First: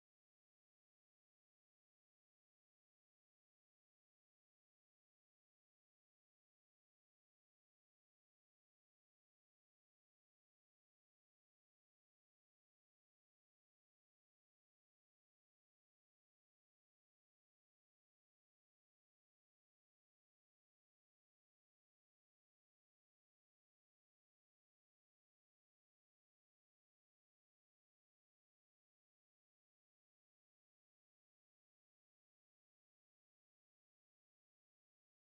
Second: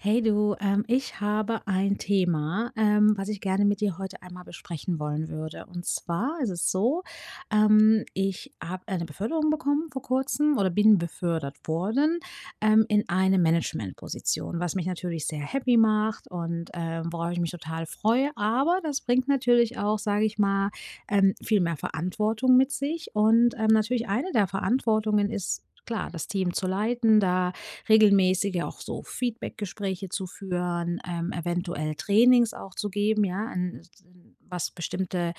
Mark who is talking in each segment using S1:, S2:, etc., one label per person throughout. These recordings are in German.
S1: Hey, du. Ähm, ich habe ein Thema, ähm, was ich gerne mit dir heute einmal besprechen wollen würde. Und zwar ist es so, ähm, ich habe eine Beförderung bekommen vor kurzem oder bin befördert worden, ähm, in eine Managementposition, was mich natürlich sehr happy macht und, ähm, worauf ich mich total freue. Aber das bringt natürlich auch, sage ich mal, ähm, viel mehr Verantwortung mit sich. Und, ähm, natürlich eine der Verantwortungen ist, klar, das Team zu leiten, da regelmäßige auch so Feedback-Gespräche zu führen, ähm, eventuell Trainings auch zu geben, ja, hm, s hm, was bestimmte,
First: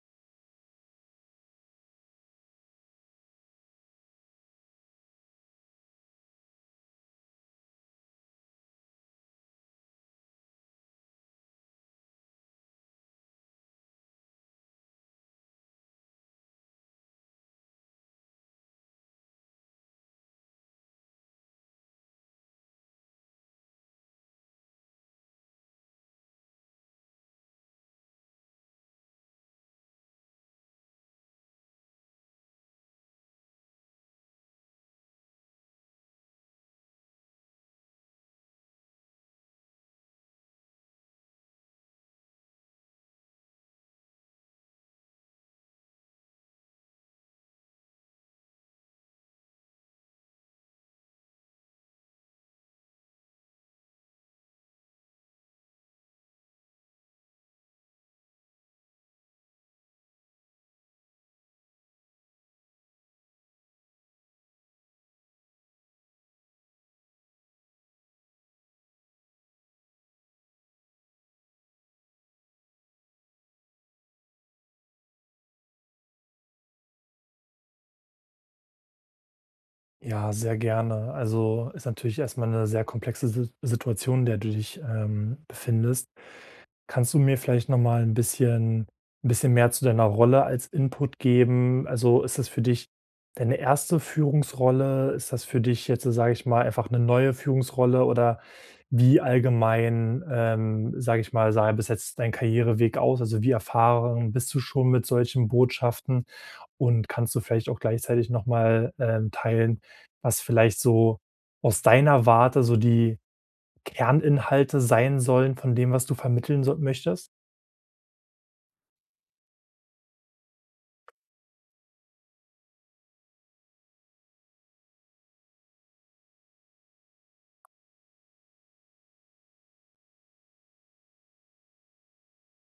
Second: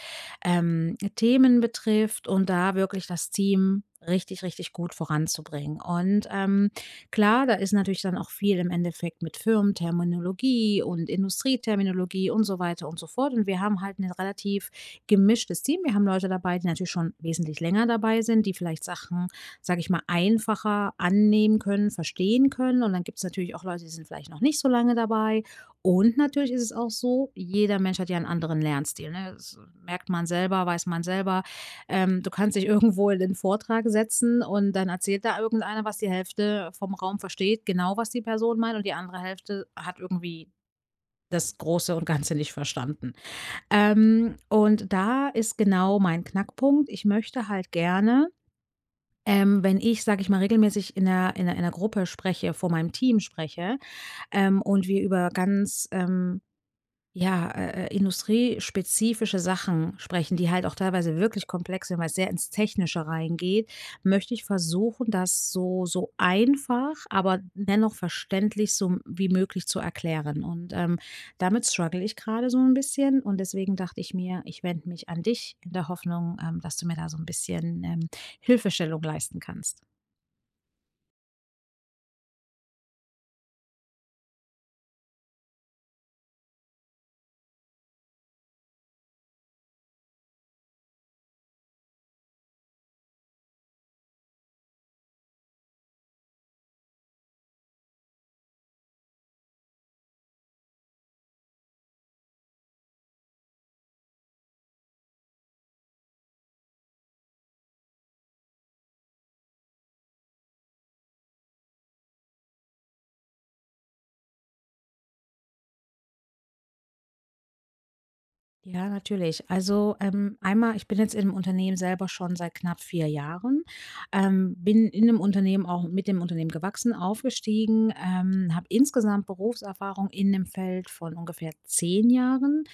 S1: ähm, Themen betrifft und da wirklich das Team richtig, richtig gut voranzubringen. Und, ähm, klar, da ist natürlich dann auch viel im Endeffekt mit Firmenterminologie und Industrieterminologie und so weiter und so fort. Und wir haben halt 'nen relativ gemischtes Team. Wir haben Leute dabei, die natürlich schon wesentlich länger dabei sind, die vielleicht Sachen, sage ich mal, einfacher annehmen können, verstehen können. Und dann gibt's natürlich auch Leute, die sind vielleicht noch nicht so lange dabei. Und natürlich ist es auch so: jeder Mensch hat ja 'n anderen Lernstil, ne? Das merkt man selber, weiß man selber. Ähm, du kannst dich irgendwo in den Vortrag setzen und dann erzählt da irgendeiner, was die Hälfte vom Raum versteht genau, was die Person meint. Und die andere Hälfte hat irgendwie das Große und Ganze nicht verstanden. Ähm, und da ist genau mein Knackpunkt. Ich möchte halt gerne, ähm, wenn ich, sage ich mal, regelmäßig in 'ner in 'ner in 'ner Gruppe spreche, vor meinem Team spreche, ähm, und wir über ganz, ähm, ja, äh, äh, industriespezifische Sachen sprechen, die halt auch teilweise wirklich komplex sind, weil es sehr ins Technische reingeht, möchte ich versuchen, das so so einfach, aber dennoch verständlich, so, wie möglich zu erklären. Und, ähm, damit struggle ich gerade so 'n bisschen. Und deswegen dachte ich mir, ich wende mich an dich, in der Hoffnung, ähm, dass du mir da so 'n bisschen, ähm, Hilfestellung leisten kannst.
S2: Ja, sehr gerne. Also ist natürlich erstmal 'ne sehr komplexe Sit Situation, in der du dich, ähm, befindest. Kannst du mir vielleicht nochmal 'n bisschen 'n bisschen mehr zu deiner Rolle als Input geben? Also ist das für dich deine 1. Führungsrolle? Ist das für dich jetzt, sage ich mal, einfach 'ne neue Führungsrolle oder, wie allgemein, ähm, sage ich mal, sah denn bis jetzt dein Karriereweg aus, also wie erfahren bist du schon mit solchen Botschaften? Und kannst du vielleicht auch gleichzeitig nochmal, ähm, teilen, was vielleicht so aus deiner Warte so die Kerninhalte sein sollen von dem, was du vermitteln, so möchtest?
S1: Ja, natürlich. Also, ähm, einmal, ich bin jetzt im Unternehmen selber schon seit knapp 4 Jahren. Ähm, bin in dem Unternehmen auch mit dem Unternehmen gewachsen, aufgestiegen, ähm, habe insgesamt Berufserfahrung in dem Feld von ungefähr 10 Jahren.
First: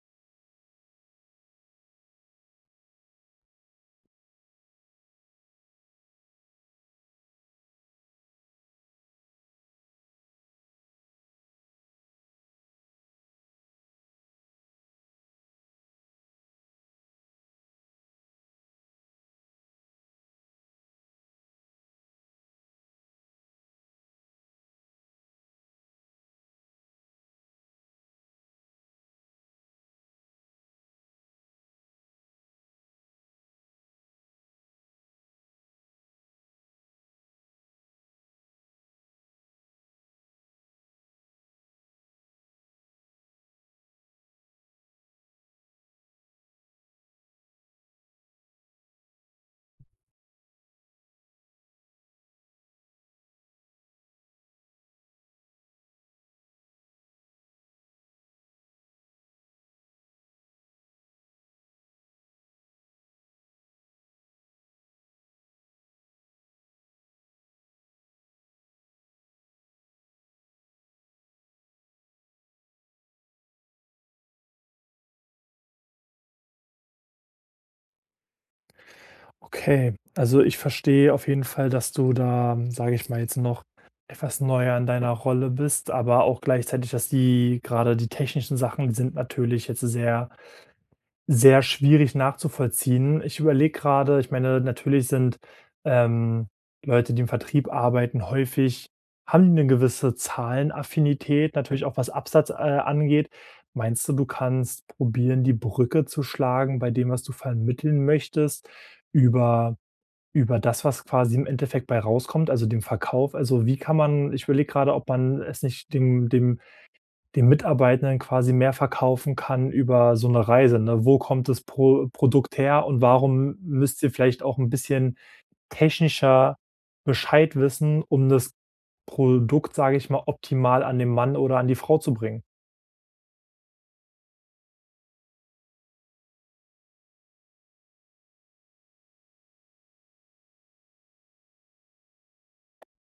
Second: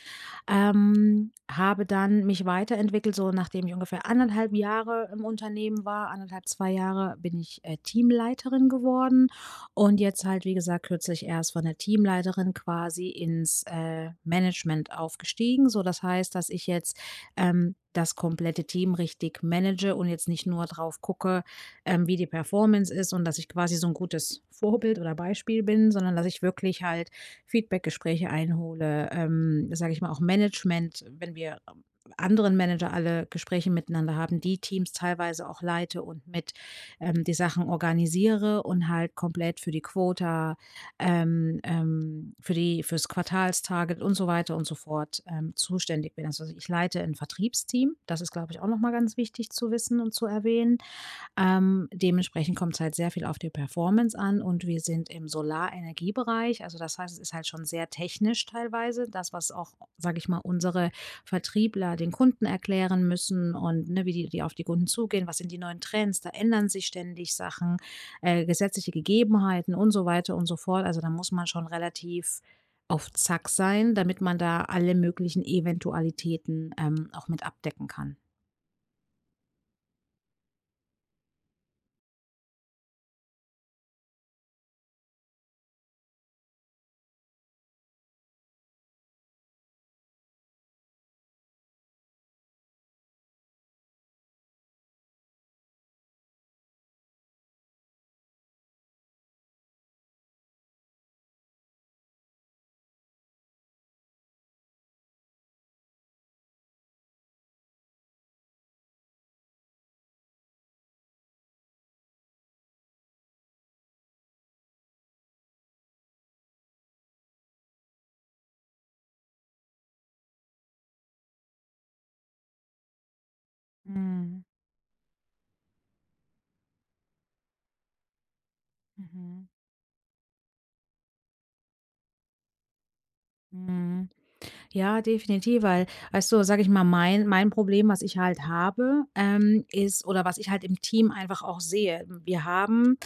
S1: Ähm, habe dann mich weiterentwickelt, so nachdem ich ungefähr 1 1/2 Jahre im Unternehmen war. 1 1/2, 2 Jahre bin ich, äh, Teamleiterin geworden. Und jetzt halt, wie gesagt, kürzlich erst von der Teamleiterin quasi ins, äh, Management aufgestiegen, so das heißt, dass ich jetzt, ähm, das komplette Team richtig manage und jetzt nicht nur drauf gucke, ähm, wie die Performance ist und dass ich quasi so 'n gutes Vorbild oder Beispiel bin, sondern dass ich wirklich halt Feedback Gespräche einhole, ähm, sage ich mal auch Management, wenn wir anderen Manager alle Gespräche miteinander haben, die Teams teilweise auch leite und mit, ähm, die Sachen organisiere und halt komplett für die Quota, ähm, ähm, für die fürs Quartals Target und so weiter und sofort, ähm, zuständig bin. Also, ich leite 'n Vertriebsteam. Das ist, glaube ich, auch noch mal ganz wichtig zu wissen und zu erwähnen. Ähm, dementsprechend kommt's halt sehr viel auf die Performance an. Und wir sind im Solarenergiebereich. Also das heißt, es ist halt schon sehr technisch, teilweise das, was auch, sage ich mal, unsere Vertriebler den Kunden erklären müssen und, ne, wie die die auf die Kunden zugehen. Was sind die neuen Trends? Da ändern sich ständig Sachen, äh, gesetzliche Gegebenheiten und so weiter und so fort. Also, da muss man schon relativ auf Zack sein, damit man da alle möglichen Eventualitäten, ähm, auch mit abdecken kann.
S2: Okay. Also, ich verstehe auf jeden Fall, dass du da, sage ich mal jetzt noch, etwas neuer in deiner Rolle bist, aber auch gleichzeitig, dass die grade die technischen Sachen die sind natürlich jetzt sehr, sehr schwierig nachzuvollziehen. Ich überlege gerade, ich meine, natürlich sind, ähm, Leute, die im Vertrieb arbeiten häufig haben die 'ne gewisse Zahlenaffinität, natürlich auch was Absatz, äh, angeht. Meinst du, du kannst probieren, die Brücke zu schlagen, bei dem, was du vermitteln möchtest über über das, was quasi im Endeffekt bei rauskommt, also dem Verkauf. Also, wie kann man ich überlege gerade, ob man es nicht dem dem den Mitarbeitern quasi mehr verkaufen kann über so 'ne Reise, ne? Wo kommt das Pro Produkt her und warum müsst ihr
S1: Mhm.
S2: vielleicht auch 'n bisschen technischer Bescheid wissen, um das
S1: Mhm.
S2: Produkt, sage ich mal, optimal an den Mann oder an die Frau zu bringen?
S1: Mhm. Ja, definitiv, weil weißt du, sage ich mal mein mein Problem, was ich halt habe, ähm, ist oder was ich halt im Team einfach auch sehe. Wir haben,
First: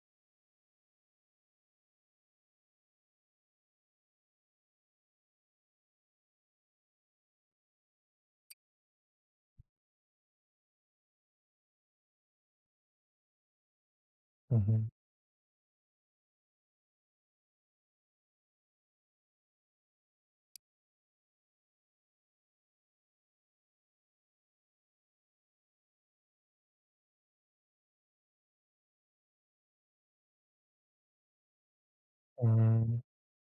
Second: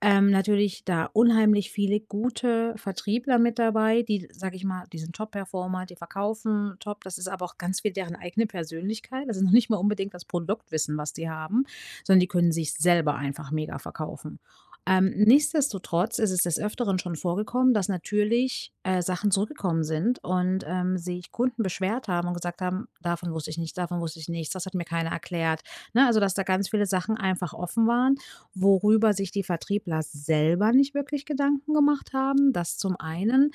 S1: ähm, natürlich da unheimlich viele gute Vertriebler mit dabei, die- sage ich mal- die sind Top-performer, die verkaufen Top. Das ist aber auch ganz viel deren eigene Persönlichkeit. Das ist noch nicht mal unbedingt das Produktwissen, was die haben. Sondern die können sich es selber einfach mega verkaufen.
S2: Mhm.
S1: Ähm, nichtsdestotrotz ist es des Öfteren schon vorgekommen, dass natürlich, äh, Sachen zurückgekommen sind und, ähm, sich Kunden beschwert haben und gesagt haben: „Davon wusste ich nichts. Davon wusste ich nichts. Das hat mir keiner erklärt.“ Ne, also, dass da ganz viele Sachen einfach offen waren, worüber sich die Vertriebler selber nicht wirklich Gedanken gemacht haben, dass zum
S2: Mhm.
S1: einen.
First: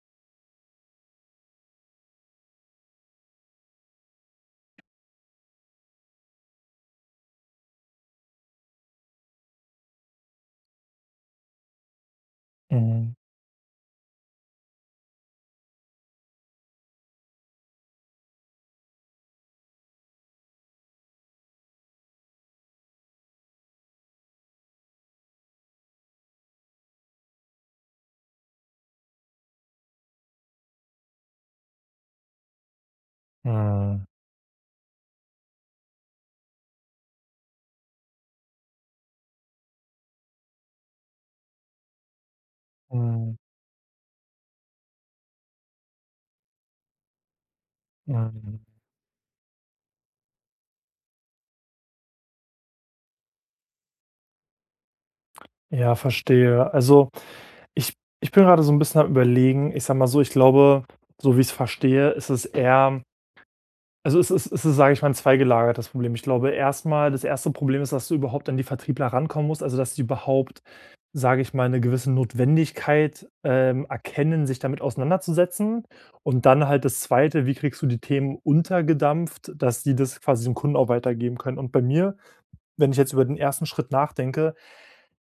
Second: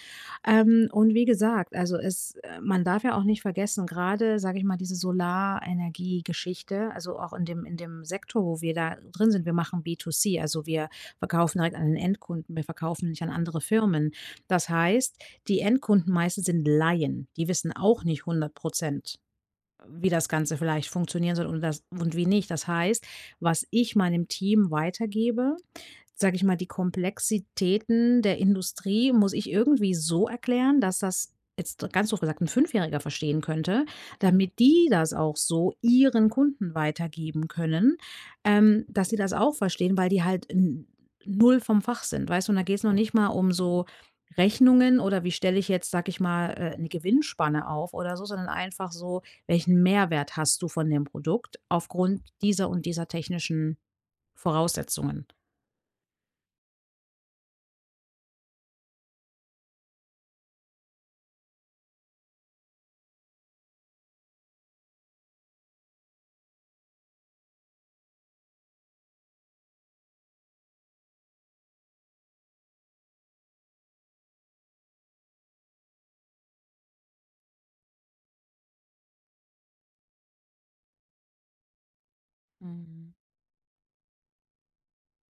S1: Ähm, und wie gesagt, also es, äh man darf ja auch nicht vergessen. Gerade sage ich mal diese Solarenergiegeschichte. Also auch in dem, in dem Sekto, wo wir da drin sind. Wir machen B2C. Also, wir verkaufen halt an den Endkunden. Wir verkaufen
S2: Mhm.
S1: nicht an andere Firmen. Das heißt, die Endkunden meistens sind Laien. Die wissen auch nicht 100 %, wie das Ganze vielleicht funktionieren soll und das und wie nicht. Das heißt, was ich meinem Team weitergebe, sage ich mal, die Komplexitäten der Industrie muss ich irgendwie so erklären, dass das, jetzt ganz doof gesagt 'n Fünfjähriger verstehen könnte,
S2: Mhm.
S1: damit die das auch so ihren Kunden weitergeben können, ähm, dass sie das auch verstehen, weil die halt in 0 vom Fach sind weißt du, und da geht's noch nicht mal
S2: Mhm.
S1: um so Rechnungen, oder wie stelle ich jetzt, sage ich mal, äh, 'ne Gewinnspanne auf oder so, sondern
S2: Mhm.
S1: einfach so: „Welchen Mehrwert hast du von dem Produkt aufgrund dieser und dieser technischen Voraussetzungen?“
S2: Ja, verstehe. Also, ich ich bin gerade so 'n bisschen am Überlegen. Ich sage mal so, ich glaube, so wie ich es verstehe, ist es eher also es ist es ist, sage ich mal, 'n zweigelagertes Problem. Ich glaube erstmal, das 1. Problem ist, dass du überhaupt an die Vertriebler rankommen musst, also dass sie überhaupt, sage ich mal, 'ne gewisse Notwendigkeit, ähm, erkennen, sich damit auseinanderzusetzen. Und dann halt das 2., wie kriegst du die Themen untergedampft, dass die das quasi den Kunden auch weitergeben können. Und bei mir, wenn ich jetzt
S1: Mhm.
S2: über den 1. Schritt nachdenke,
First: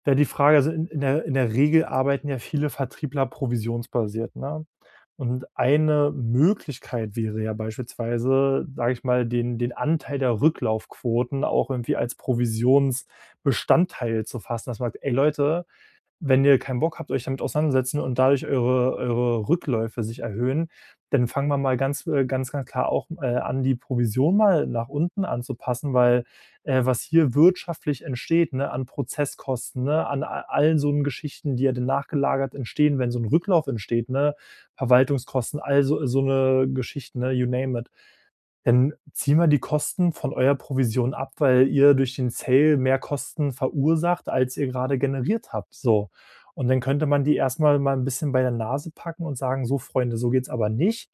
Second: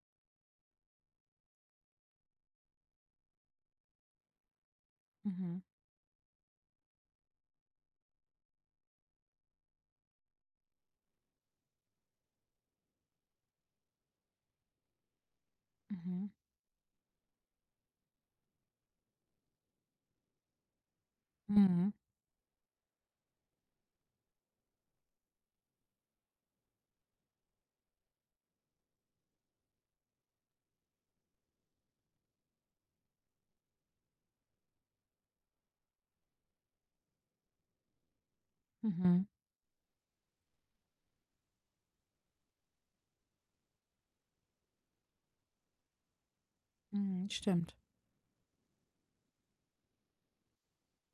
S2: wäre die Frage also in in der in der Regel arbeiten ja viele Vertriebler provisionsbasiert, ne? Und
S1: Mhm.
S2: eine Möglichkeit wäre ja beispielsweise, sage ich mal, den den Anteil der Rücklaufquoten auch irgendwie als Provisionsbestandteil zu fassen. Das man sagt: „Ey, Leute,
S1: Mhm.
S2: wenn ihr keinen Bock habt, euch damit auseinandersetzen und dadurch eure eure Rückläufe sich erhöhen, dann fangen wir mal
S1: Mhm.
S2: ganz äh, ganz, ganz klar auch, äh, an die Provision mal nach unten anzupassen.“ Weil, äh, was hier wirtschaftlich entsteht, ne, an Prozesskosten, ne? An a allen so 'n Geschichten, die ja dann nachgelagert entstehen, wenn so 'n Rücklauf entsteht, ne? Verwaltungskosten, all so so 'ne Geschichten, ne, you name it. Dann
S1: Mhm.
S2: ziehen wir die Kosten von eurer Provision ab, weil ihr durch den Sale mehr Kosten verursacht, als ihr gerade generiert habt, so. Und dann könnte man
S1: Mhm,
S2: die
S1: stimmt.
S2: erstmal mal 'n bisschen bei der Nase packen und sagen: „So Freunde, so geht's aber nicht.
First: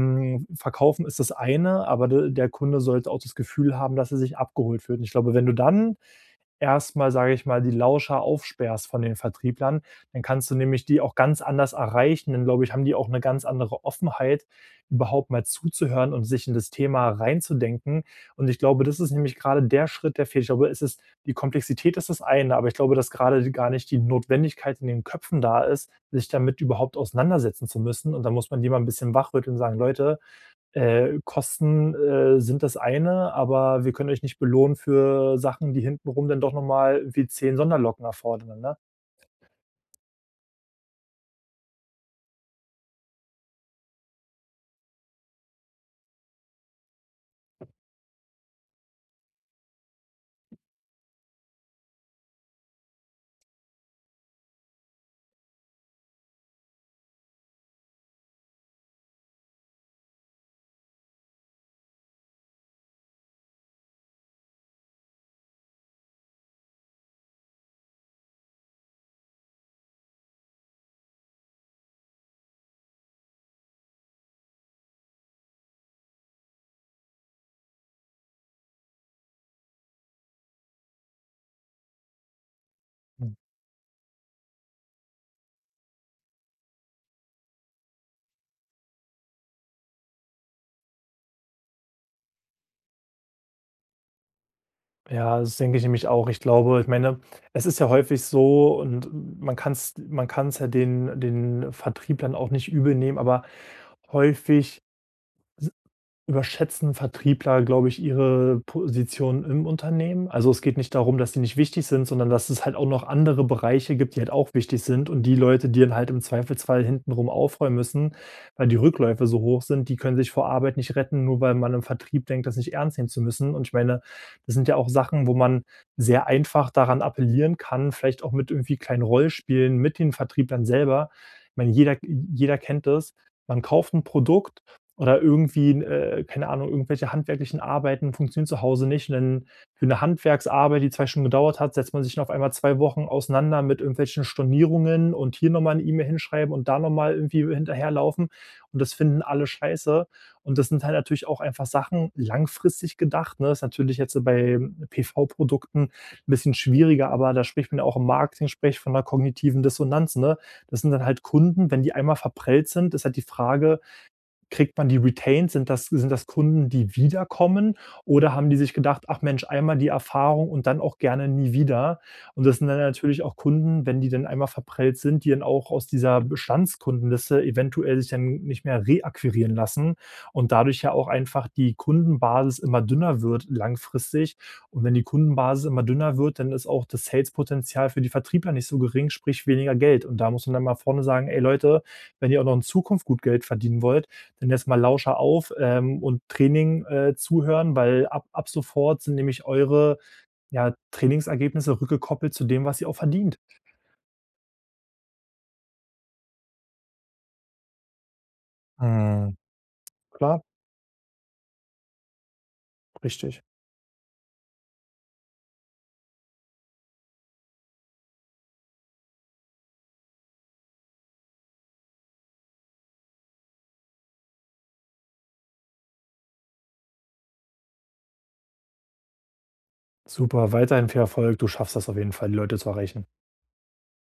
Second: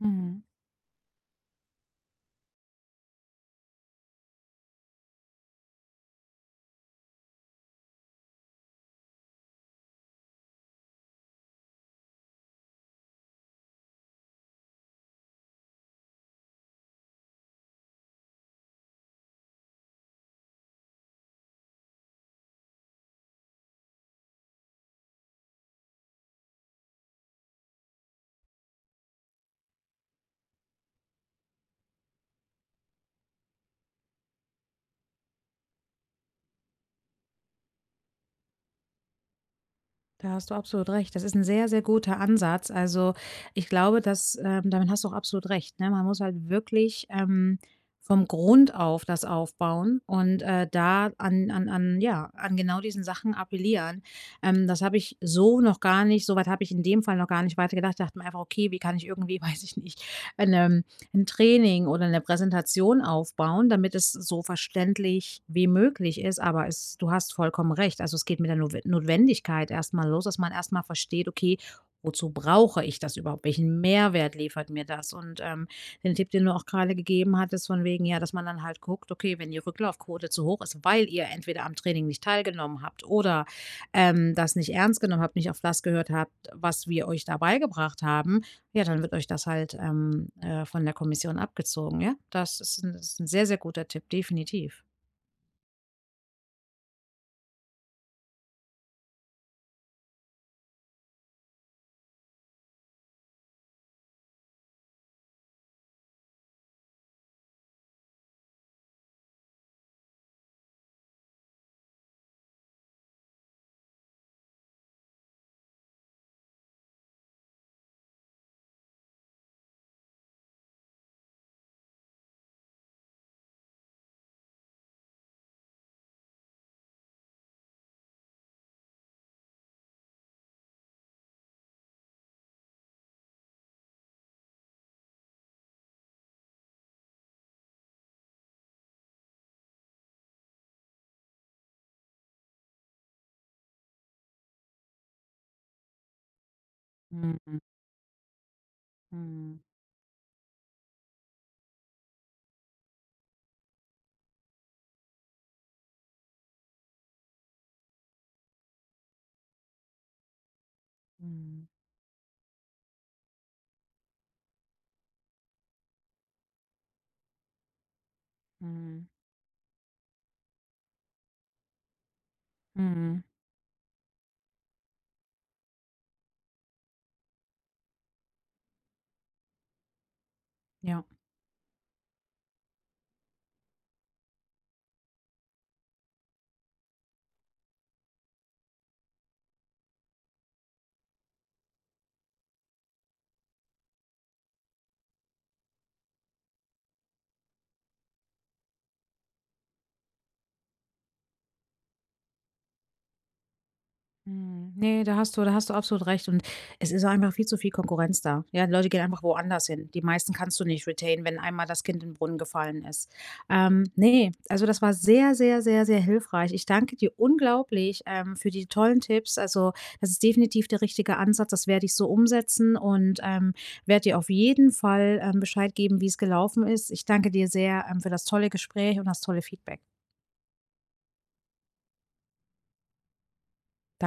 S1: Mhm.
S2: Verkaufen ist das eine, aber de der Kunde sollte auch das Gefühl haben, dass er sich abgeholt fühlt.“ Und ich glaube, wenn du dann erstmal, sage ich mal, die Lauscher aufsperrst von den Vertrieblern, dann kannst du nämlich die auch ganz anders erreichen, dann glaube ich, haben die auch 'ne ganz andere Offenheit, überhaupt mal zuzuhören und sich in das Thema reinzudenken. Und ich glaube, das ist nämlich gerade der Schritt, der fehlt. Ich glaube, es ist die Komplexität ist das eine, aber ich glaube, dass gerade gar die nicht die Notwendigkeit in den Köpfen da ist, sich damit überhaupt auseinandersetzen zu müssen und da muss man die mal 'n bisschen wach rütteln und sagen: „Leute, äh, Kosten, äh, sind das eine, aber wir können euch nicht belohnen für Sachen, die hinten rum dann doch nochmal wie 10 Sonderlocken erfordern, ne?“
S1: Da hast du absolut recht. Das ist 'n sehr, sehr guter Ansatz. Also, ich glaube, dass, ähm damit hast du absolut recht, ne? Man muss halt wirklich, ähm, vom Grund auf das aufbauen und, äh, da an an an, ja an genau diesen Sachen appellieren, ähm, das habe ich so noch gar nicht soweit habe ich in dem Fall noch gar nicht weitergedacht. Ich dachte mir einfach: „Okay, wie kann ich irgendwie, weiß ich nicht, ein, ähm, 'n Training oder 'ne Präsentation aufbauen, damit es so verständlich wie möglich ist.“ Aber es du hast vollkommen recht. Also, es geht mit der Notwen Notwendigkeit erstmal los, dass man erstmal versteht: „Okay, wozu brauche ich das überhaupt? Welchen Mehrwert liefert mir das?“ Und, ähm, den Tipp, den du auch gerade gegeben hattest, von wegen, ja, dass man dann halt guckt: „Okay, wenn die Rücklaufquote zu hoch ist, weil ihr entweder am Training nicht teilgenommen habt,
S2: Hm.
S1: oder, ähm, das nicht ernst genommen habt, nicht auf das gehört habt, was wir euch da beigebracht haben. Ja, dann wird euch das halt, ähm, äh, von der Kommission abgezogen. Ja, das ist 'n s ist 'n sehr guter Tipp, definitiv.
S2: Ja, das denke ich nämlich auch. Ich glaube ich meine, es ist ja häufig so und man kann es man kann es ja den den Vertrieb dann auch nicht übelnehmen, aber häufig s überschätzen Vertriebler, glaube ich, ihre Position im Unternehmen. Also, es geht nicht darum, dass sie nicht wichtig sind, sondern dass es halt auch noch andere Bereiche gibt, die halt auch wichtig sind und die Leute, die dann halt im Zweifelsfall hintenrum aufräumen müssen, weil die Rückläufe so hoch sind, die können sich vor Arbeit nicht retten, nur weil man im Vertrieb denkt, das nicht ernst nehmen zu müssen. Und ich meine, das sind ja auch Sachen, wo man sehr einfach daran appellieren kann, vielleicht auch mit irgendwie kleinen Rollenspielen mit den Vertrieblern selber. Ich meine, jeder j jeder kennt das. Man kauft 'n Produkt oder irgendwie 'n, äh, keine Ahnung, irgendwelche handwerklichen Arbeiten funktionieren zu Hause nicht, und dann für 'ne Handwerksarbeit, die 2 Stunden gedauert hat, setzt man sich auf einmal 2 Wochen auseinander mit irgendwelchen Stornierungen und hier nochmal 'ne E-Mail hinschreiben und da nochmal irgendwie
S1: Mhm.
S2: hinterherlaufen und das finden alle
S1: Mhm.
S2: scheiße. Und das sind halt natürlich auch einfach Sachen, langfristig gedacht, ne, ist natürlich jetzt bei PV-Produkten 'n bisschen schwieriger, aber da spricht man ja auch im Marketing sprich von 'ner kognitiven Dissonanz, ne? Das sind dann halt
S1: Mhm.
S2: Kunden, wenn die einmal verprellt sind, ist halt die Frage, kriegt man die Retains? Sind das sind das Kunden, die wieder kommen? Oder haben die sich gedacht:
S1: Mhm.
S2: „Ach Mensch, einmal die Erfahrung und dann auch gerne nie wieder.“ Und das sind dann natürlich
S1: Mhm.
S2: auch Kunden, wenn die dann einmal verprellt sind, die dann auch aus dieser Bestandskundenliste eventuell sich dann nicht mehr reakquirieren lassen und dadurch ja
S1: Ja.
S2: auch einfach die Kundenbasis immer dünner wird langfristig. Und wenn die Kundenbasis immer dünner wird, dann ist auch das Sales-Potenzial für die Vertriebler nicht so gering, sprich weniger Geld. Und da muss man dann mal vorne sagen: „Hey Leute, wenn ihr auch noch in Zukunft gut Geld verdienen wollt, dann erst mal Lauscher auf, ähm, und Training, äh, zuhören, weil ab ab sofort sind nämlich eure, ja, Trainingsergebnisse rückgekoppelt zu dem, was ihr auch verdient.“
S1: Mhm, ne, da hast du da hast du absolut recht. Und es ist auch einfach viel zu viel Konkurrenz da. Ja, Leute gehen einfach
S2: Mhm,
S1: woanders hin. Die meisten
S2: klar.
S1: kannst du nicht retainen, wenn einmal das Kind in den Brunnen gefallen ist.
S2: Richtig.
S1: Ähm, ne, also, das war sehr, sehr, sehr, sehr hilfreich. Ich danke dir unglaublich, ähm, für die tollen Tipps. Also, das ist definitiv der richtige Ansatz. Das werde ich so umsetzen und, ähm, werde dir auf jeden Fall, ähm, Bescheid geben, wie es gelaufen ist. Ich danke dir sehr, ähm, für das tolle Gespräch und das tolle Feedback.
S2: Super, weiterhin viel Erfolg. Du schaffst das auf jeden Fall, die Leute zu erreichen.
S1: Dan